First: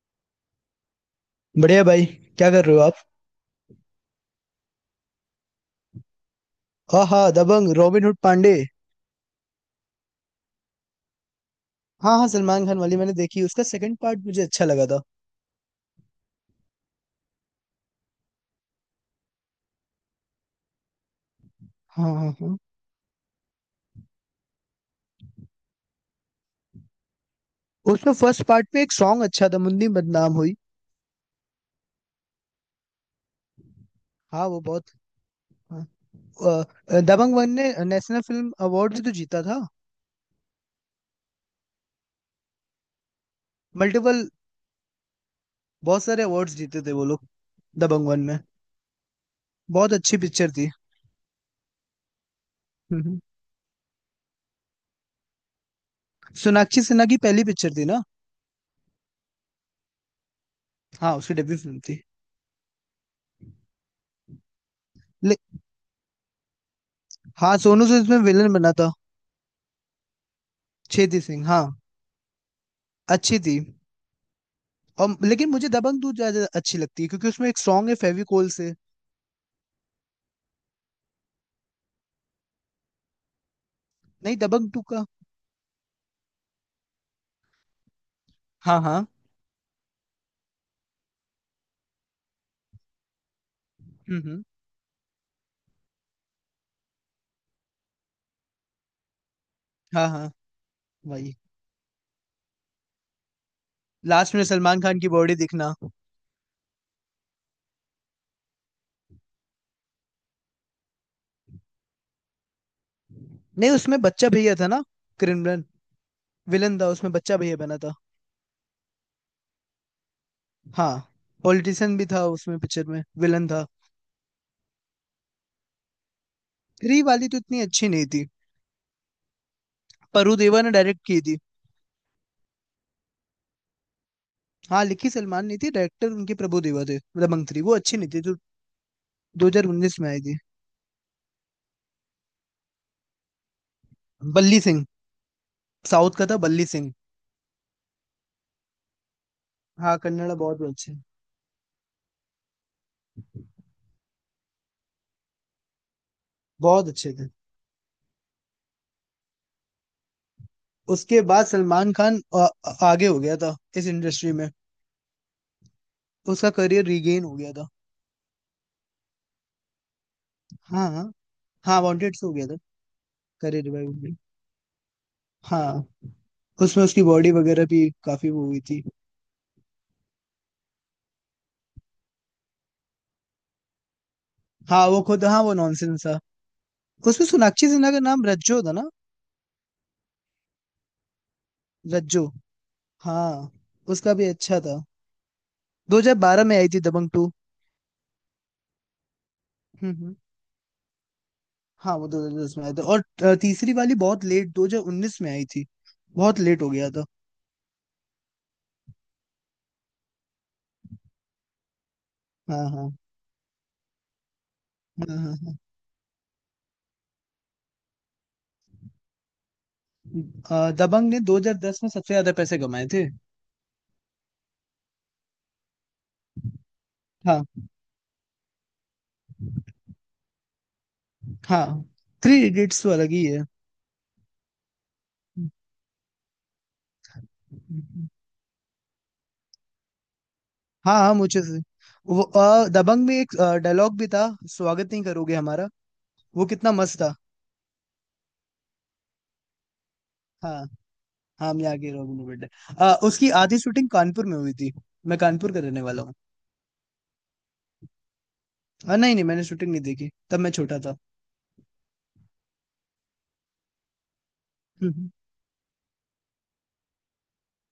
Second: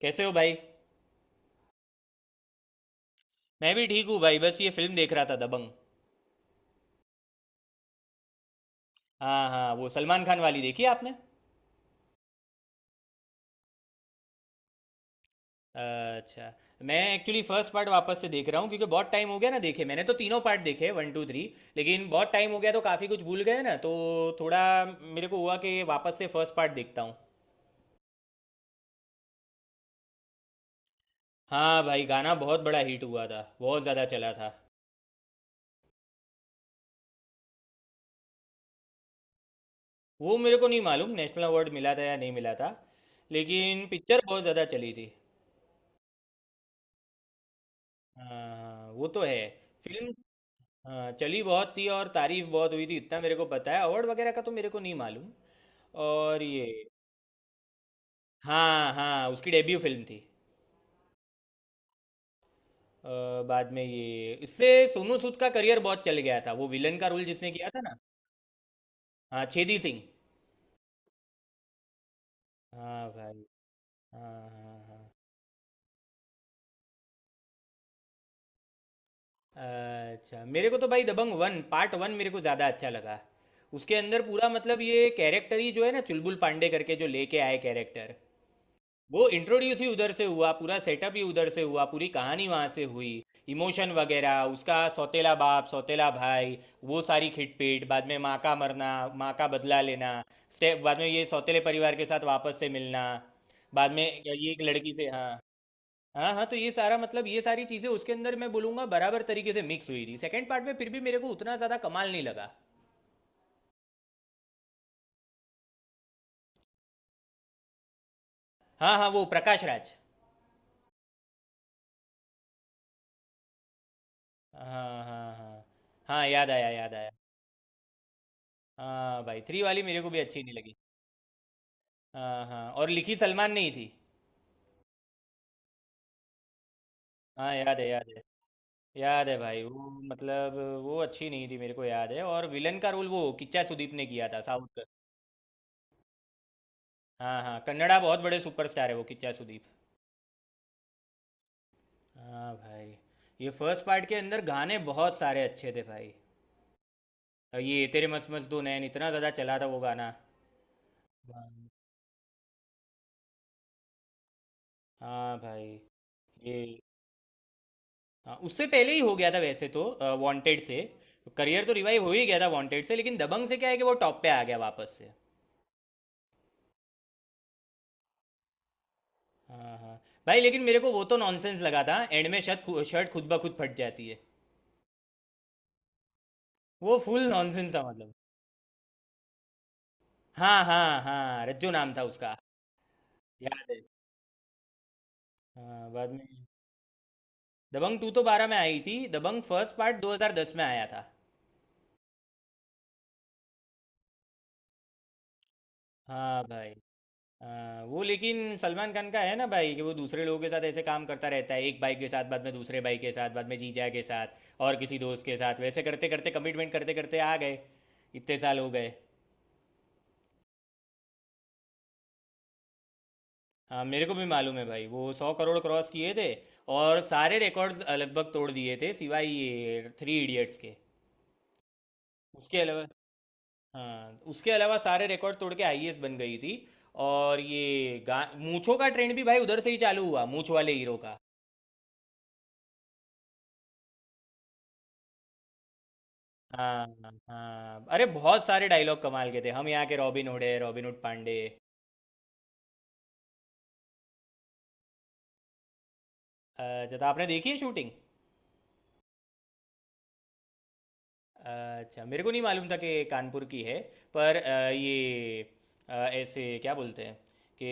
कैसे हो भाई। बढ़िया भाई। क्या कर रहे हो आप? मैं भी ठीक हूँ भाई, बस ये फिल्म देख रहा था, दबंग। हाँ हाँ, दबंग रॉबिन हुड पांडे। हाँ हाँ, वो सलमान खान वाली देखी है आपने? हाँ हाँ, सलमान खान वाली मैंने देखी। उसका सेकंड पार्ट मुझे अच्छा लगा था। अच्छा। मैं एक्चुअली फर्स्ट पार्ट वापस से देख रहा हूँ क्योंकि बहुत टाइम हो गया ना देखे, मैंने तो तीनों पार्ट देखे, वन टू थ्री। लेकिन हाँ हाँ बहुत टाइम हाँ। हो गया तो काफ़ी कुछ भूल गए ना, तो थोड़ा मेरे को हुआ कि वापस से फर्स्ट पार्ट देखता हूँ। उसमें फर्स्ट पार्ट में एक सॉन्ग अच्छा था, मुन्नी बदनाम हुई। हाँ भाई, गाना बहुत बड़ा हिट हुआ था, बहुत ज़्यादा चला हाँ था। वो बहुत। हाँ। दबंग वन ने नेशनल फिल्म अवार्ड भी तो जीता था। वो मेरे को नहीं मालूम नेशनल अवार्ड मिला था या नहीं मिला था, लेकिन पिक्चर मल्टीपल। बहुत ज़्यादा चली थी। बहुत सारे अवार्ड्स जीते थे वो लोग, दबंग वन हाँ। में। हाँ, वो तो है। बहुत फिल्म। अच्छी पिक्चर थी। हाँ, चली बहुत थी और तारीफ बहुत हुई थी, हम्म, इतना हम्म। मेरे को पता है, अवार्ड वगैरह का तो मेरे को नहीं मालूम। और ये सोनाक्षी सिन्हा की पहली पिक्चर थी ना? हाँ हाँ, उसकी डेब्यू फिल्म थी। हाँ, उसकी डेब्यू फिल्म थी। अ, बाद में ये इससे सोनू सूद ले, का करियर बहुत चल गया था, वो विलन का रोल जिसने हाँ, किया था सोनू ना। सूद इसमें विलन बना था। हाँ छेदी सिंह। छेदी सिंह, हाँ। हाँ अच्छी भाई। थी। हाँ हाँ हाँ। और लेकिन मुझे दबंग टू ज्यादा अच्छी लगती है क्योंकि उसमें एक सॉन्ग है फेविकोल से। अच्छा, मेरे को तो भाई दबंग वन पार्ट वन मेरे को ज़्यादा अच्छा लगा। उसके अंदर नहीं, पूरा दबंग मतलब टू का। ये कैरेक्टर ही जो है ना, चुलबुल पांडे करके जो लेके आए कैरेक्टर, हाँ हाँ। वो इंट्रोड्यूस ही उधर से हुआ, पूरा सेटअप ही उधर से हुआ, पूरी कहानी वहाँ से हुई। इमोशन वगैरह, हम्म। उसका सौतेला बाप, सौतेला भाई, वो सारी खिटपीट, बाद में माँ का मरना, माँ का बदला हाँ लेना, हाँ। स्टेप, बाद में ये वही। सौतेले परिवार के साथ वापस से मिलना, बाद में लास्ट में ये एक सलमान लड़की खान से, की बॉडी हाँ। दिखना। हाँ हाँ, तो ये सारा मतलब ये सारी चीज़ें उसके अंदर मैं बोलूँगा बराबर तरीके से मिक्स हुई थी। सेकंड पार्ट में फिर भी मेरे को उतना ज़्यादा कमाल नहीं लगा। नहीं, उसमें बच्चा भैया था ना। क्रिमिनल। विलन था उसमें, बच्चा भैया बना था। हाँ हाँ, वो प्रकाश राज। हाँ। पॉलिटिशियन भी था उसमें, पिक्चर में विलन था। हाँ हाँ हाँ हाँ। हाँ, याद आया याद थ्री आया। वाली तो इतनी अच्छी नहीं थी। हाँ भाई, थ्री वाली मेरे को भी प्रभु अच्छी नहीं देवा ने लगी। डायरेक्ट की थी। हाँ हाँ, और लिखी सलमान नहीं थी। हाँ, लिखी सलमान नहीं थी। डायरेक्टर उनके प्रभु देवा थे। दबंग हाँ थ्री वो याद है अच्छी याद नहीं है। थी, जो याद है भाई, वो 2019 में आई थी। मतलब वो अच्छी नहीं थी, मेरे को याद है। और विलन का रोल वो किच्चा सुदीप ने किया था, बल्ली साउथ का। सिंह। साउथ का था बल्ली सिंह। हाँ हाँ, कन्नड़ा बहुत बड़े सुपरस्टार है वो किच्चा सुदीप। हाँ, कन्नड़ा बहुत अच्छे। हाँ भाई। ये फर्स्ट पार्ट के अंदर गाने बहुत सारे अच्छे थे भाई। बहुत अच्छे थे। और ये तेरे मस्त मस्त दो नैन, इतना ज़्यादा चला था वो गाना। उसके बाद हाँ। सलमान खान आगे हो गया था इस इंडस्ट्री में। हाँ भाई। उसका ये करियर रिगेन हो गया था। हाँ, उससे पहले ही हो गया था वैसे तो, वांटेड से। हाँ हाँ करियर तो हाँ। रिवाइव हो वांटेड ही से हो गया गया था था। वांटेड से, लेकिन दबंग से करियर क्या है कि रिवाइव वो में। टॉप पे आ गया वापस से। हाँ। उसमें उसकी बॉडी वगैरह भी काफी वो हुई थी। हाँ हाँ। भाई लेकिन मेरे को वो तो नॉनसेंस लगा था, एंड में शर्ट खुद ब खुद फट जाती है। हाँ, वो खुद, हाँ वो नॉनसेंस था। वो फुल उसमें सोनाक्षी नॉनसेंस था सिन्हा का मतलब। नाम रज्जो था ना। हाँ हाँ हाँ, रज्जो नाम था रज्जो। उसका। हाँ। याद है। उसका भी अच्छा था। हाँ बाद में, 2012 में आई थी दबंग टू। दबंग टू तो बारह में आई थी, दबंग फर्स्ट हम्म पार्ट हम्म। 2010 में आया था। हाँ, वो 2010 में आया था। और तीसरी वाली बहुत लेट 2019 में आई थी। बहुत हाँ लेट हो भाई। गया था। हाँ वो, लेकिन सलमान खान का है ना भाई कि वो दूसरे लोगों के साथ ऐसे काम करता रहता है, एक भाई के साथ, बाद में हाँ दूसरे हाँ भाई के साथ, बाद में जीजा के साथ और किसी हाँ। दोस्त हाँ के हाँ। साथ, वैसे करते करते कमिटमेंट करते करते आ गए। इतने साल हो गए। दबंग ने 2010 में सबसे ज्यादा पैसे कमाए थे। हाँ मेरे को भी मालूम है भाई, वो 100 करोड़ क्रॉस किए थे। और सारे हाँ रिकॉर्ड्स लगभग तोड़ दिए थे सिवाय ये थ्री इडियट्स के। हाँ। थ्री उसके इडियट्स अलावा, तो अलग ही है। हाँ उसके अलावा सारे रिकॉर्ड तोड़ के आईएएस बन गई थी। और ये गा मूंछों का ट्रेंड भी भाई उधर से ही चालू हुआ, मूंछ वाले हाँ हीरो हाँ, का। मुझे से वो दबंग में एक डायलॉग भी था। स्वागत नहीं करोगे हमारा। वो कितना हाँ मस्त था। हाँ, अरे बहुत सारे डायलॉग कमाल के थे, हम यहाँ के रॉबिन हुड हाँ है, रॉबिन हुड पांडे। हाँ, हम यहाँ के रॉबिन हुड हैं। उसकी आधी शूटिंग कानपुर में हुई थी। मैं कानपुर का रहने वाला हूँ। अच्छा, तो आपने देखी है शूटिंग? हाँ, नहीं नहीं, मैंने शूटिंग नहीं देखी, तब मैं छोटा था। अच्छा, मेरे को नहीं मालूम था कि कानपुर की है। पर हम्म ये ऐसे क्या बोलते हैं कि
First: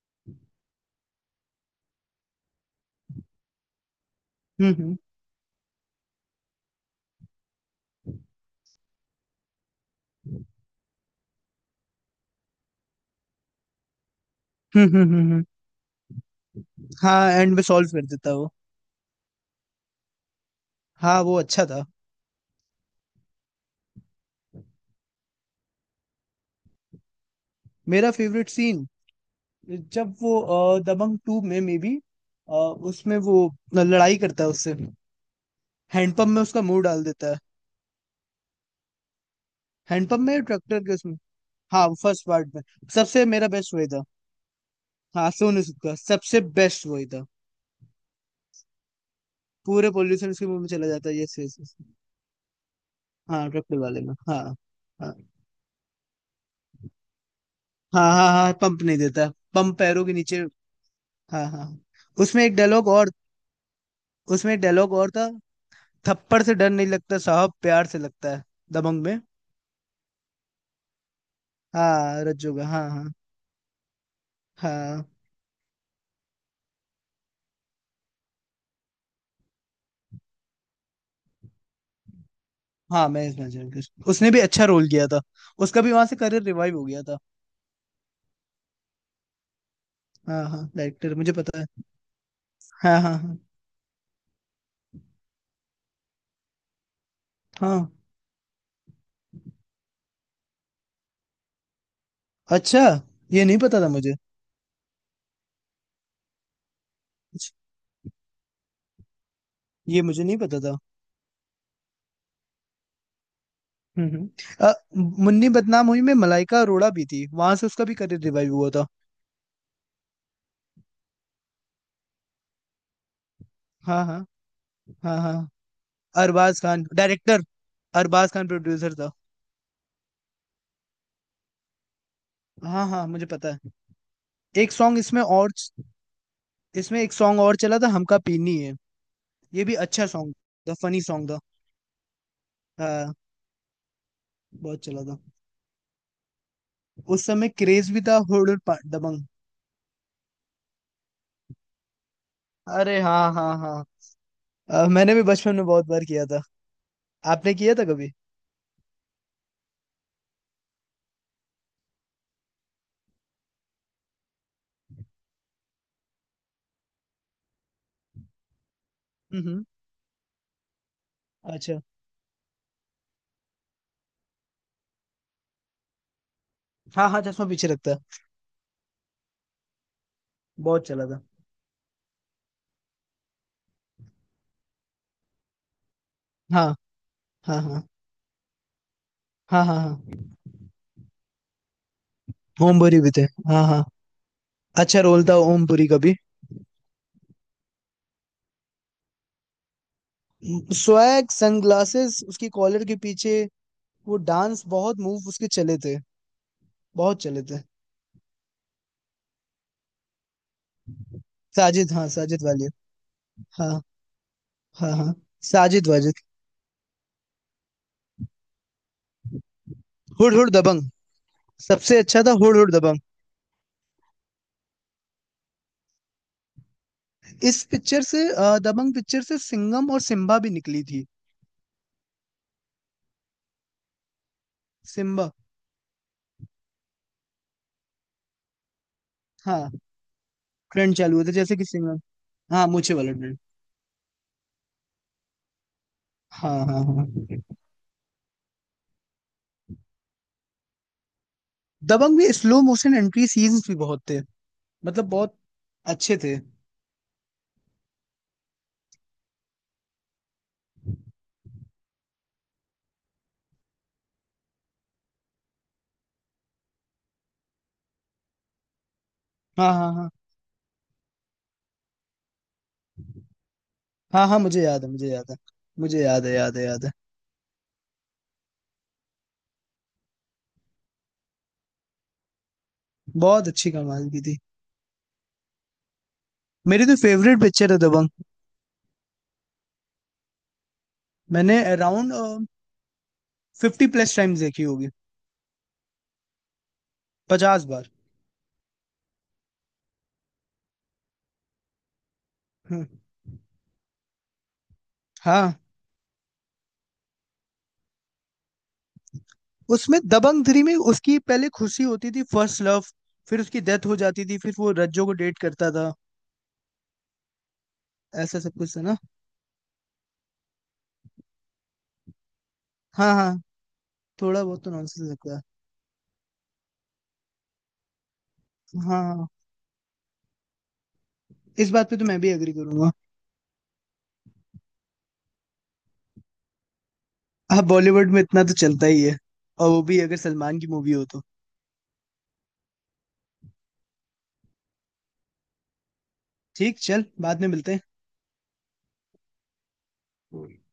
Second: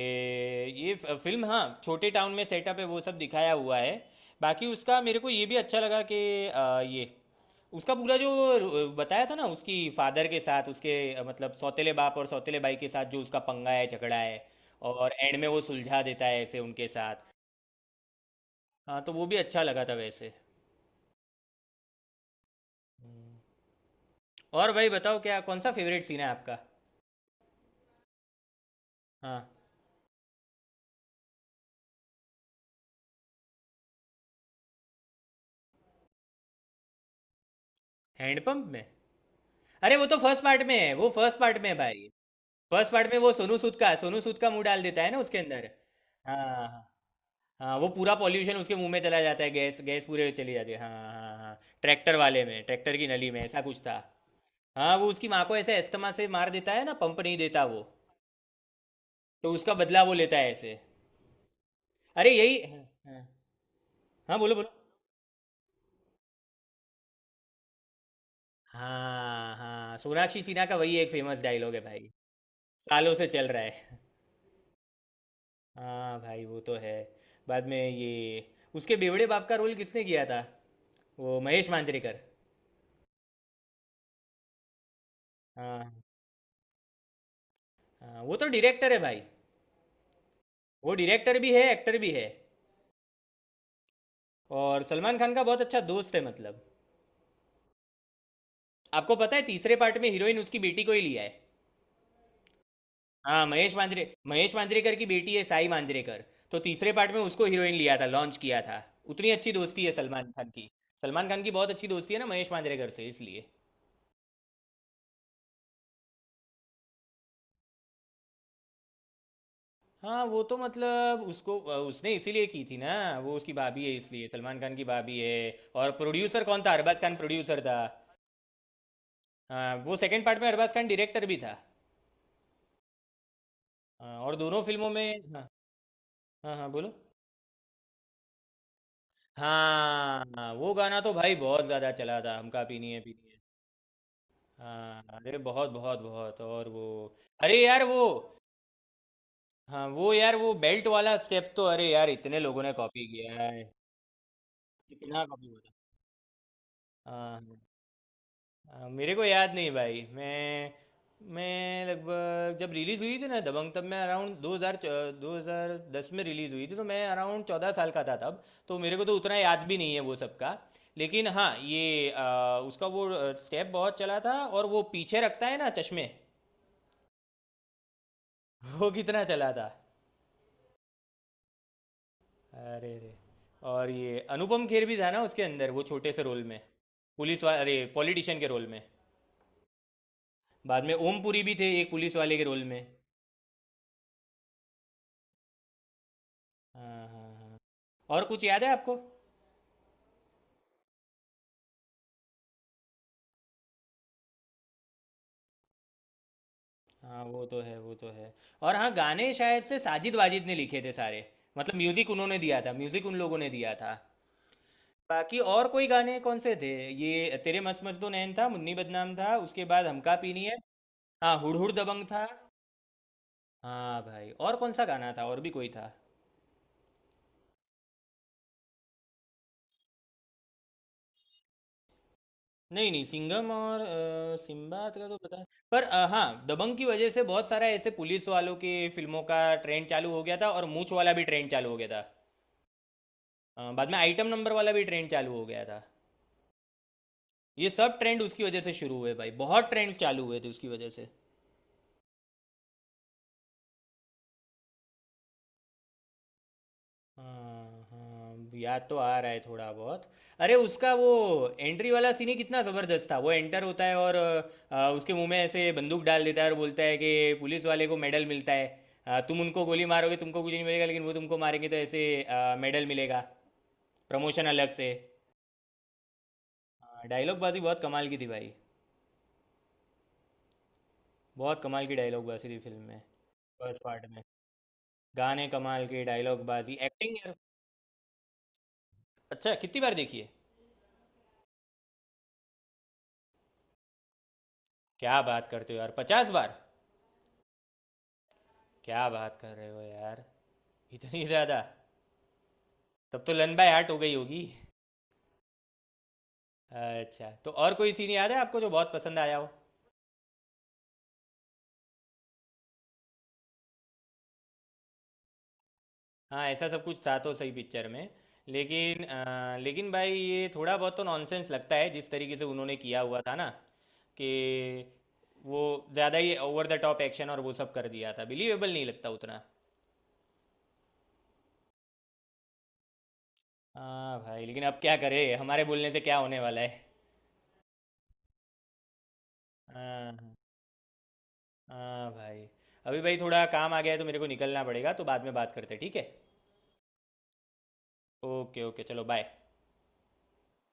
ये फिल्म, हाँ, छोटे टाउन में सेटअप है वो सब दिखाया हुआ है। बाकी हम्म। उसका मेरे को ये भी अच्छा लगा कि ये उसका पूरा जो बताया था ना उसकी फादर के साथ, उसके मतलब सौतेले बाप और सौतेले भाई के साथ जो उसका पंगा है, झगड़ा है। हम्म। और एंड में वो सुलझा देता है ऐसे उनके साथ। हाँ, एंड में सॉल्व कर देता वो। हाँ, तो वो भी अच्छा लगा था वैसे। हाँ, वो अच्छा था। हम्म। और भाई बताओ, क्या कौन सा फेवरेट सीन है आपका? मेरा फेवरेट सीन, हाँ। जब वो दबंग टू में मे बी, उसमें वो लड़ाई करता है उससे, हैंडपंप में उसका मुंह डाल देता है। हैंडपंप में, अरे वो तो हैंडपंप फर्स्ट में पार्ट में ट्रैक्टर है, के वो उसमें। फर्स्ट पार्ट में है हाँ, भाई। फर्स्ट पार्ट में। फर्स्ट पार्ट में सबसे वो मेरा सोनू बेस्ट सूद वही का, था। सोनू सूद का मुंह डाल देता है ना हाँ, उसके सोनू अंदर। सूद का हाँ सबसे हाँ। बेस्ट वही था। हाँ, वो पूरा पॉल्यूशन उसके मुंह में चला जाता है, गैस पूरे गैस पोल्यूशन पूरे उसके चली मुंह में जाती है, चला हाँ जाता है, हाँ यस यस। हाँ, ट्रैक्टर वाले में, ट्रैक्टर की नली में हाँ, ऐसा ट्रैक्टर कुछ था। वाले में, हाँ। हाँ, वो हाँ उसकी माँ को ऐसे अस्थमा से मार देता है ना, पंप नहीं देता वो, हाँ हाँ। हाँ पंप नहीं देता। तो उसका पंप बदला पैरों वो के लेता नीचे। है ऐसे। हाँ हाँ हाँ। अरे उसमें एक यही, हाँ। डायलॉग और। हाँ हाँ, उसमें बोलो एक बोलो। डायलॉग और था। थप्पड़ से डर नहीं लगता साहब, प्यार से लगता है। दबंग में। हाँ हाँ, सोनाक्षी सिन्हा का वही एक फेमस डायलॉग है भाई, हाँ, रज्जू का, हाँ हाँ। सालों से चल रहा है। हाँ हाँ भाई, वो तो है। बाद में ये उसके बेवड़े बाप का रोल किसने किया था? वो महेश मांजरेकर। हाँ, मैं इस मैच उसने भी अच्छा रोल किया था। उसका भी हाँ वहां से करियर रिवाइव हो गया था। हाँ, वो तो डायरेक्टर है भाई। हाँ हाँ, वो डायरेक्टर मुझे डायरेक्टर भी पता है, है। एक्टर भी है, हाँ हाँ। और सलमान खान का बहुत अच्छा दोस्त है, मतलब। हाँ हाँ। आपको पता है तीसरे पार्ट में हीरोइन उसकी बेटी को ही लिया है। अच्छा। हाँ, ये नहीं महेश पता था मांजरे, मुझे। महेश मांजरेकर की बेटी है साई मांजरेकर। तो तीसरे पार्ट में उसको हीरोइन लिया था, लॉन्च किया था। उतनी अच्छी दोस्ती है ये मुझे सलमान नहीं खान पता की। था। सलमान खान की बहुत अच्छी दोस्ती है ना महेश मांजरेकर से, इसलिए। हम्म हम्म। अ, मुन्नी बदनाम हुई में मलाइका अरोड़ा भी थी, वहां से उसका भी करियर रिवाइव हुआ था। हाँ, वो तो मतलब उसको, उसने इसीलिए की थी ना। वो उसकी भाभी है, हाँ हाँ। इसलिए। सलमान खान की हाँ भाभी हाँ। है। और प्रोड्यूसर अरबाज कौन था, खान अरबाज खान डायरेक्टर, प्रोड्यूसर था। अरबाज खान प्रोड्यूसर था। हाँ, वो सेकंड पार्ट में अरबाज खान डायरेक्टर भी था। हाँ हाँ, मुझे पता है। हाँ, और दोनों एक फिल्मों सॉन्ग इसमें में, हाँ और। हाँ, हाँ बोलो। इसमें एक सॉन्ग और चला था, हमका पीनी है। ये भी अच्छा हाँ सॉन्ग हाँ, वो था, गाना फनी तो सॉन्ग भाई था। बहुत ज़्यादा चला था, हमका पीनी है हाँ। पीनी है। बहुत चला हाँ था। अरे बहुत बहुत बहुत, और वो, उस समय अरे यार क्रेज भी वो, था। दबंग। हाँ वो यार वो बेल्ट वाला स्टेप तो, अरे यार इतने लोगों ने अरे कॉपी किया हाँ हाँ है, हाँ। मैंने भी कितना कॉपी बचपन हुआ में था। बहुत बार किया था। हाँ आपने हाँ। किया था कभी? मेरे को याद नहीं भाई, मैं लगभग जब रिलीज़ हुई थी ना दबंग, तब मैं अराउंड 2000, 2010 में रिलीज़ हुई थी, तो मैं अराउंड 14 साल का था तब। तो मेरे को तो उतना हम्म। याद भी नहीं है वो सब का। लेकिन हाँ, अच्छा। ये उसका वो स्टेप बहुत चला था। और वो पीछे रखता है ना चश्मे, हाँ हाँ, चश्मा पीछे रखता है। वो कितना चला था। बहुत चला था। अरे रे। और ये अनुपम खेर भी था ना उसके अंदर, वो छोटे से रोल में, हाँ पुलिस वाले, हाँ अरे हाँ। पॉलिटिशियन के रोल में। हाँ हाँ हाँ। बाद में ओम पुरी भी थे एक पुलिस वाले के रोल में। ओमपुरी भी थे। हाँ हाँ। अच्छा रोल था ओमपुरी का भी। हाँ हाँ हाँ। और कुछ याद है आपको? स्वैग सनग्लासेस उसकी कॉलर के पीछे। वो डांस बहुत मूव उसके चले थे। हाँ बहुत चले वो तो थे। है, वो तो है। और हाँ, गाने शायद से साजिद वाजिद ने लिखे थे सारे, मतलब साजिद, हाँ म्यूजिक उन्होंने साजिद दिया वाली। था, म्यूजिक उन लोगों ने हाँ दिया था। हाँ। हाँ, बाकी और कोई साजिद गाने वाजिद। कौन से थे? ये तेरे मस्त मस्त दो नैन था, मुन्नी बदनाम था, उसके बाद हमका हुड पीनी हुड है। दबंग। हाँ, हुड़ हुड़ सबसे दबंग अच्छा था। था हुड हुड दबंग। हाँ भाई और कौन सा गाना था, और भी कोई था? इस पिक्चर से दबंग पिक्चर से सिंघम और सिम्बा भी निकली थी। नहीं नहीं, सिंघम और सिम्बात का तो सिम्बा। पता है। पर हाँ, दबंग की वजह से बहुत सारा ऐसे पुलिस वालों के फिल्मों का हाँ, ट्रेंड चालू हो गया था, और मूंछ ट्रेंड वाला चालू भी हुआ था ट्रेंड जैसे कि चालू हो गया सिंघम। था। हाँ, मूछे वाला ट्रेंड। बाद में आइटम नंबर वाला भी ट्रेंड चालू हो गया था। हाँ हाँ हाँ। ये सब ट्रेंड उसकी वजह से शुरू हुए भाई, बहुत ट्रेंड्स चालू हुए थे उसकी वजह से। दबंग में स्लो मोशन एंट्री सीन्स भी बहुत थे, मतलब बहुत अच्छे थे। हाँ हाँ, याद तो आ रहा है थोड़ा बहुत। अरे उसका वो एंट्री वाला सीन ही कितना ज़बरदस्त था, वो एंटर होता है और उसके मुंह में ऐसे बंदूक डाल देता है और बोलता है कि पुलिस वाले को मेडल मिलता है। तुम उनको हाँ गोली हाँ हाँ। मारोगे तुमको कुछ नहीं मिलेगा, लेकिन वो तुमको मारेंगे तो ऐसे मेडल मिलेगा। हाँ हाँ, प्रमोशन मुझे अलग याद है, से। मुझे याद है। मुझे याद है, याद है, याद है। डायलॉग बाजी बहुत कमाल की थी भाई, बहुत कमाल की डायलॉग बाजी थी फिल्म में, बहुत अच्छी फर्स्ट पार्ट कमाल की में। थी। गाने कमाल के, डायलॉग बाजी, मेरी तो एक्टिंग, यार। फेवरेट पिक्चर है दबंग। अच्छा, कितनी बार देखी है? मैंने अराउंड 50 प्लस टाइम्स देखी होगी। क्या बात करते हो यार, 50 बार? 50 बार। क्या बात कर रहे हो यार, इतनी ज़्यादा। हम्म। तब तो लन बाय हार्ट हो गई होगी। हाँ। अच्छा, तो और कोई सीन याद है आपको जो बहुत पसंद आया हो? उसमें दबंग थ्री में उसकी पहले खुशी होती थी, फर्स्ट लव। फिर उसकी डेथ हो जाती थी, फिर वो रज्जो को डेट करता था। हाँ, ऐसा सब कुछ था तो सही पिक्चर में। ऐसा सब कुछ था ना। लेकिन लेकिन भाई ये थोड़ा बहुत तो नॉनसेंस लगता है जिस तरीके से उन्होंने किया हाँ हुआ था हाँ। ना, थोड़ा बहुत तो कि नॉनसेंस लगता है। वो ज़्यादा ही ओवर द टॉप एक्शन और वो सब कर दिया था, बिलीवेबल नहीं हाँ लगता हाँ, उतना। इस बात पे तो मैं भी एग्री करूंगा। हाँ भाई, लेकिन अब क्या करें, हमारे बोलने से क्या होने वाला है। हाँ, बॉलीवुड में इतना तो चलता ही है। और वो भी अगर हाँ। सलमान की मूवी हो तो। हाँ भाई, अभी भाई थोड़ा काम आ गया है तो मेरे को निकलना पड़ेगा, तो बाद में बात करते हैं, ठीक है? ठीक, चल बाद में मिलते ओके ओके, चलो, बाय। हैं।